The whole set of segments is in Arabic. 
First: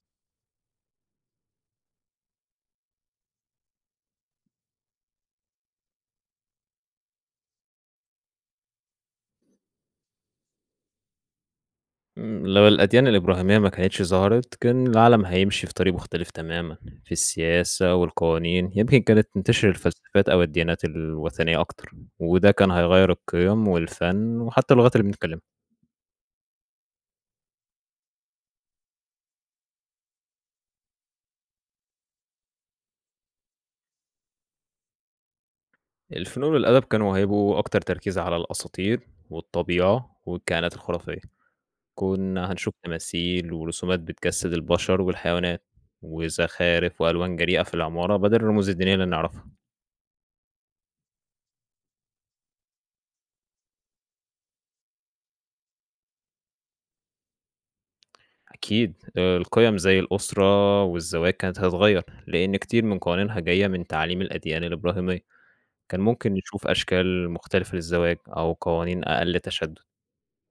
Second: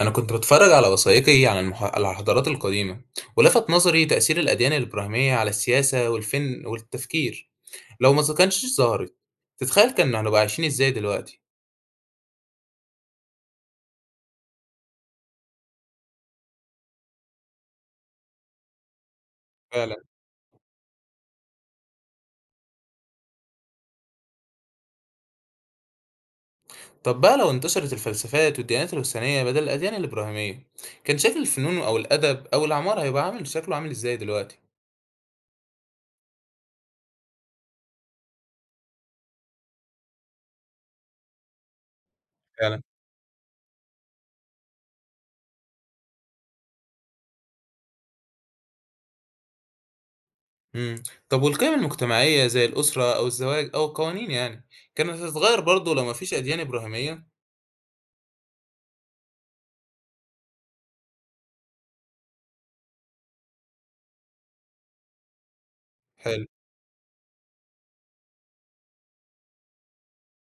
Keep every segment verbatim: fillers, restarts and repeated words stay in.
أنا كنت بتفرج على وثائقي عن المح... على الحضارات القديمة، ولفت نظري تأثير الأديان الإبراهيمية على السياسة والفن والتفكير. لو ما كانتش ظهرت، تتخيل كنا هنبقى عايشين إزاي دلوقتي؟ إمم، لو الأديان الإبراهيمية ما كانتش ظهرت، كان العالم هيمشي في طريق مختلف تمامًا، في السياسة والقوانين، يمكن كانت تنتشر فعلا. الفلسفات أو الديانات الوثنية أكتر، وده كان هيغيّر القيم والفن وحتى اللغات اللي بنتكلمها. طب بقى لو انتشرت الفلسفات والديانات الوثنية بدل الأديان الإبراهيمية، كان شكل الفنون أو الأدب أو العمارة هيبقى عامل شكله عامل إزاي دلوقتي؟ الفنون والأدب كانوا هيبقوا أكتر تركيز على الأساطير والطبيعة والكائنات الخرافية، كنا هنشوف فعلا. تماثيل ورسومات بتجسد البشر والحيوانات، وزخارف وألوان جريئة في العمارة بدل الرموز الدينية اللي نعرفها. مم. طب والقيم المجتمعية زي الأسرة أو الزواج أو القوانين يعني، كانت هتتغير برضه لو مفيش أديان إبراهيمية؟ أكيد آآ، القِيَم زي الأسرة والزواج كانت هتتغيّر، لإن كتير من قوانينها جاية من تعاليم الأديان الإبراهيمية، كان ممكن حلو. نشوف أشكال مختلفة للزواج أو قوانين أقل تشدُّد،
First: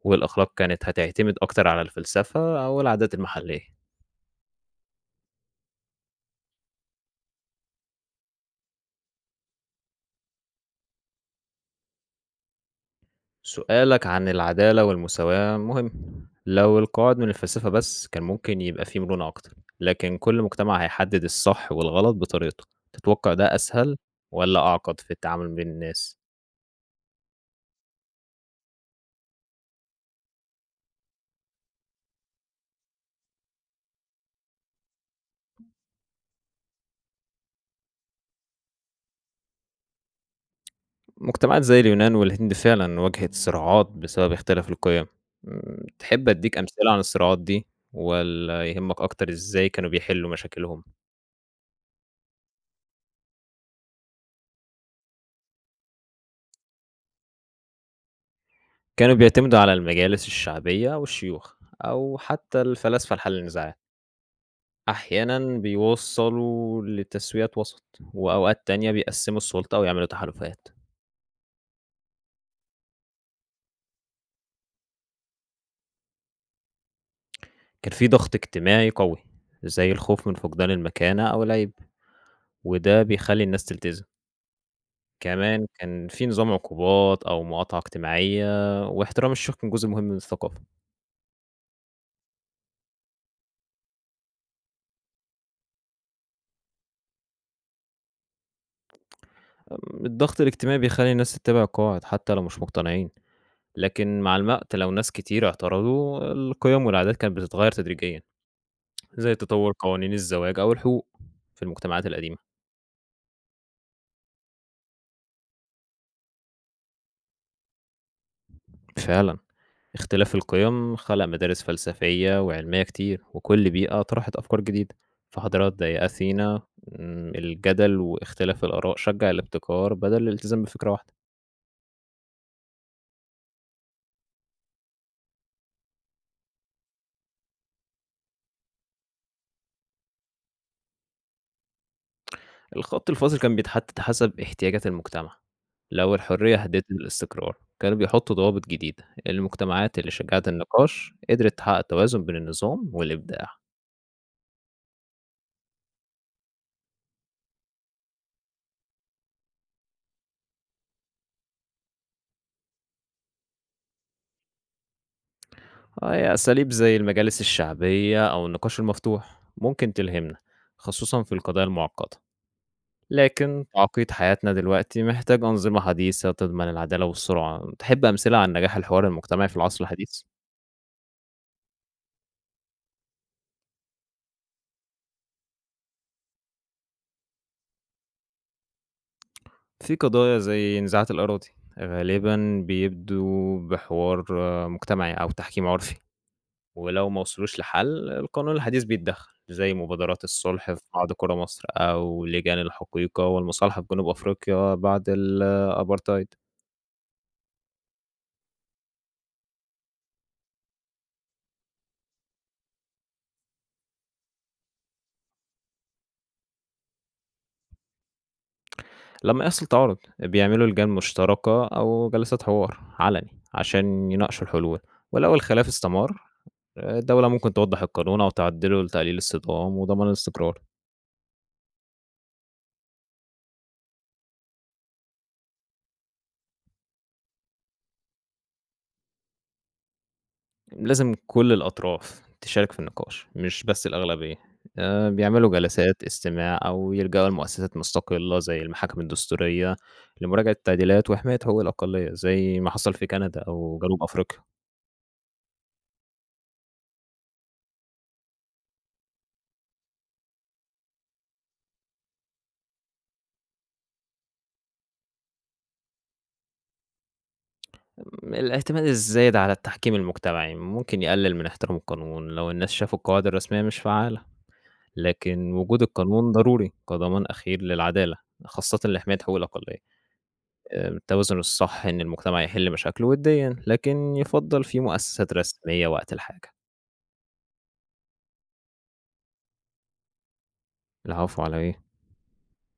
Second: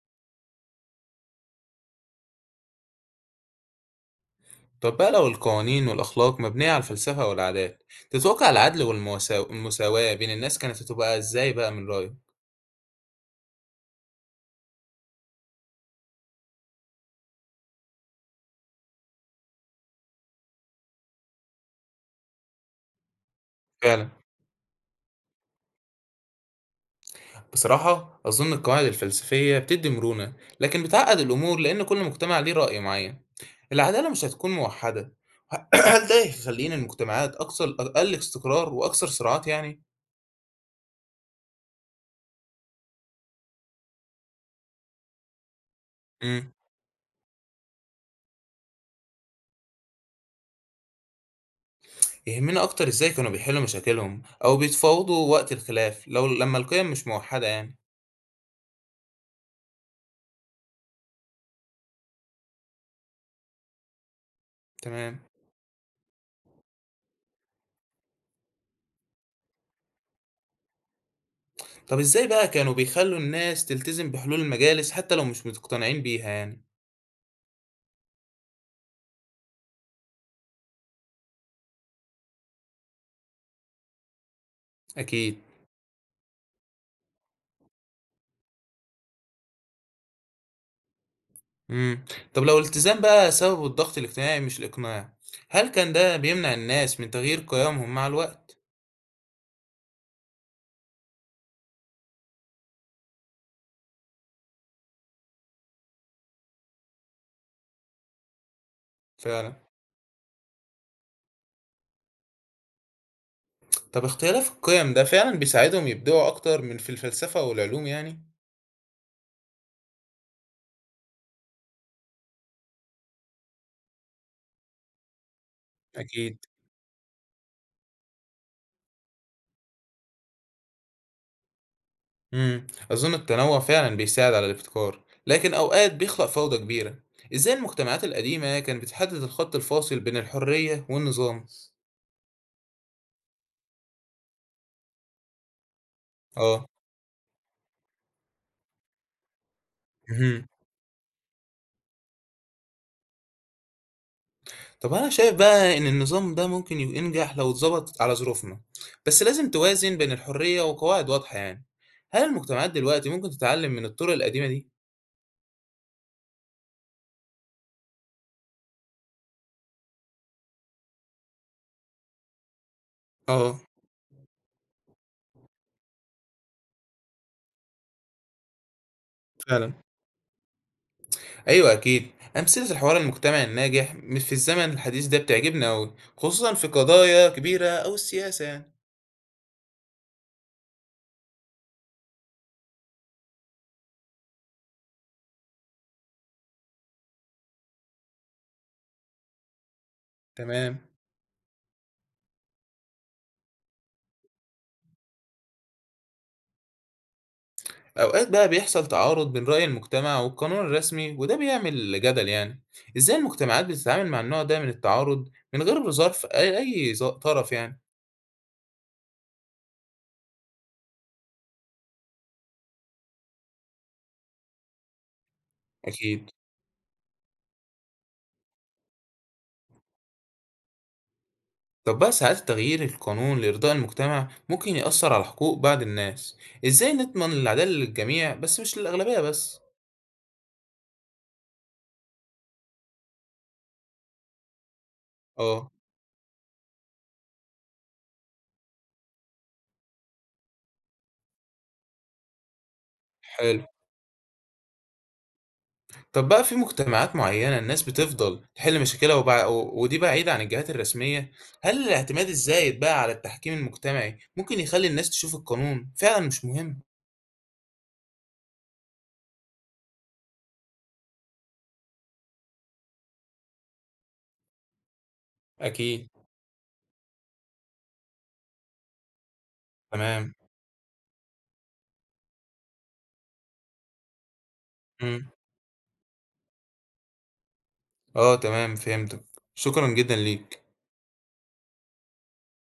والأخلاق كانت هتعتمد أكتر على الفلسفة أو العادات المحلية. طب بقى لو القوانين والأخلاق مبنية على الفلسفة والعادات، تتوقع العدل والمساواة بين الناس كانت هتبقى إزاي بقى من رأيك؟ سؤالك عن العدالة والمساواة مهم، لو القواعد من الفلسفة بس، كان ممكن يبقى في مرونة أكتر، لكن كل مجتمع هيحدد الصح والغلط بطريقته. تتوقع ده أسهل فعلا. والّا أعقد في التعامل بين الناس؟ بصراحة أظن القواعد الفلسفية بتدي مرونة، لكن بتعقد الأمور لأن كل مجتمع ليه رأي معين، العدالة مش هتكون موحدة. هل ده يخلينا المجتمعات أكثر أقل استقرار وأكثر صراعات يعني؟ مجتمعات زي اليونان والهند فعلًا واجهت صراعات بسبب اختلاف القيم. امم، تحب امم. أدّيك أمثلة عن الصراعات دي والّا يهمك أكتر إزاي كانوا بيحلّوا مشاكلهم؟ يهمنا أكتر إزاي كانوا بيحلوا مشاكلهم أو بيتفاوضوا وقت الخلاف لو لما القيم مش موحدة يعني. كانوا بيعتمدوا على المجالس الشعبية والشيوخ أو حتى الفلاسفة لحل النزاعات. تمام. أحيانًا بيوصّلوا لتسويات وسط، وأوقات تانية بيقسّموا السلطة أو يعملوا تحالفات. طب إزاي بقى كانوا بيخلّوا الناس تلتزم بحلول المجالس حتى لو مش مقتنعين بيها يعني؟ كان في ضغط اجتماعي قوي زي الخوف من فقدان المكانة أو العيب، وده بيخلّي الناس تلتزم. أكيد. كمان كان في نظام عقوبات أو مقاطعة اجتماعية، واحترام الشيوخ كان جزء مهم من الثقافة. إمم. طب لو الالتزام بقى سببه الضغط الاجتماعي مش الإقناع، هل كان ده بيمنع الناس من تغيير قيمهم مع الوقت؟ آمم، الضغط الاجتماعي بيخلّي الناس تتّبع القواعد حتى لو مش مقتنعين، لكن مع الوقت لو ناس كتير اعترضوا، القيم والعادات كانت بتتغير تدريجيًا، زي فعلًا. تطور قوانين الزواج أو الحقوق في المجتمعات القديمة. طب اختلاف القيم ده فعلًا بيساعدهم يبدعوا أكتر من في الفلسفة والعلوم يعني؟ فعلًا، اختلاف القيم خلق مدارس فلسفية وعلمية كتير، وكل بيئة طرحت أفكار جديدة. في حضارات زي أكيد. أثينا، امم، الجدل واختلاف الآراء شجّع الابتكار بدل الالتزام بفكرة واحدة. إمم. أظن التنوع فعلًا بيساعد على الابتكار، لكن أوقات بيخلق فوضى كبيرة. إزاي المجتمعات القديمة كانت بتحدد الخط الفاصل بين الحرية والنظام؟ الخط الفاصل كان بيتحدد حسب احتياجات المجتمع، لو الحرية آه. هدِّت الاستقرار، كانوا بيحطّوا ضوابط جديدة، المجتمعات اللي اهم. شجّعت النقاش قدرت تحقق توازن بين النظام والإبداع. طب أنا شايف بقى إن النظام ده ممكن يو- ينجح لو اتظبط على ظروفنا، بس لازم توازن بين الحرية وقواعد واضحة يعني. هل المجتمعات دلوقتي ممكن تتعلم من الطرق القديمة دي؟ هي أساليب زي المجالس الشعبية أو النقاش المفتوح ممكن تلهمنا، خصوصًا في القضايا المعقدة، اه، لكن تعقيد حياتنا دلوقتي محتاج أنظمة حديثة تضمن العدالة والسرعة. تحب أمثلة عن نجاح الحوار المجتمعي في فعلا، العصر الحديث؟ أيوة أكيد، أمثلة الحوار المجتمعي الناجح م- في الزمن الحديث ده بتعجبني أوي، خصوصا في قضايا كبيرة أو السياسة يعني. في قضايا زي نزاعات الأراضي، غالبًا بيبدوا بحوار آه، مجتمعي أو تحكيم عرفي، ولو ما وصلوش لحل القانون الحديث بيتدخل، زي مبادرات الصلح تمام. في بعض قرى مصر أو لجان الحقيقة والمصالحة في جنوب أفريقيا بعد الأبارتايد. أوقات بقى بيحصل تعارض بين رأي المجتمع والقانون الرسمي وده بيعمل جدل يعني. إزاي المجتمعات بتتعامل مع النوع ده من التعارض من غير ظرف أي أي ظ- طرف يعني؟ لما يحصل تعارض بيعملوا لجان مشتركة أو جلسات حوار علني عشان يناقشوا الحلول، ولو الخلاف استمر أكيد. آه، الدولة ممكن توضح القانون أو تعدله لتقليل الصدام وضمان الاستقرار. طب بقى ساعات تغيير القانون لإرضاء المجتمع ممكن يأثر على حقوق بعض الناس، إزاي نضمن العدالة للجميع بس مش للأغلبية بس؟ لازم كل الأطراف تشارك في النقاش، مش بس الأغلبية. آآ، بيعملوا آه. جلسات استماع أو يلجأوا لمؤسسات مستقلة زي المحاكم الدستورية لمراجعة التعديلات وحماية حقوق الأقلية، زي ما حصل في كندا حلو. أو جنوب أفريقيا. طب بقى في مجتمعات معينة الناس بتفضل تحل مشاكلها وبع... و- ودي بعيدة عن الجهات الرسمية، هل الاعتماد الزايد بقى على التحكيم المجتمعي ممكن يخلي الناس تشوف القانون فعلا مش مهم؟ م الاعتماد الزايد على التحكيم المجتمعي ممكن يقلل من احترام القانون لو الناس شافوا القواعد الرسمية مش فعالة، لكن وجود أكيد. القانون ضروري كضمان أخير للعدالة، خاصةً لحماية حقوق الأقلية. تمام. آآ التوازن الصح إن المجتمع يحل مشاكله وديًا، لكن يُفضّل في مم. مؤسسات رسمية وقت الحاجة. آه تمام فهمتك، شكرا جدا ليك. العفو على إيه؟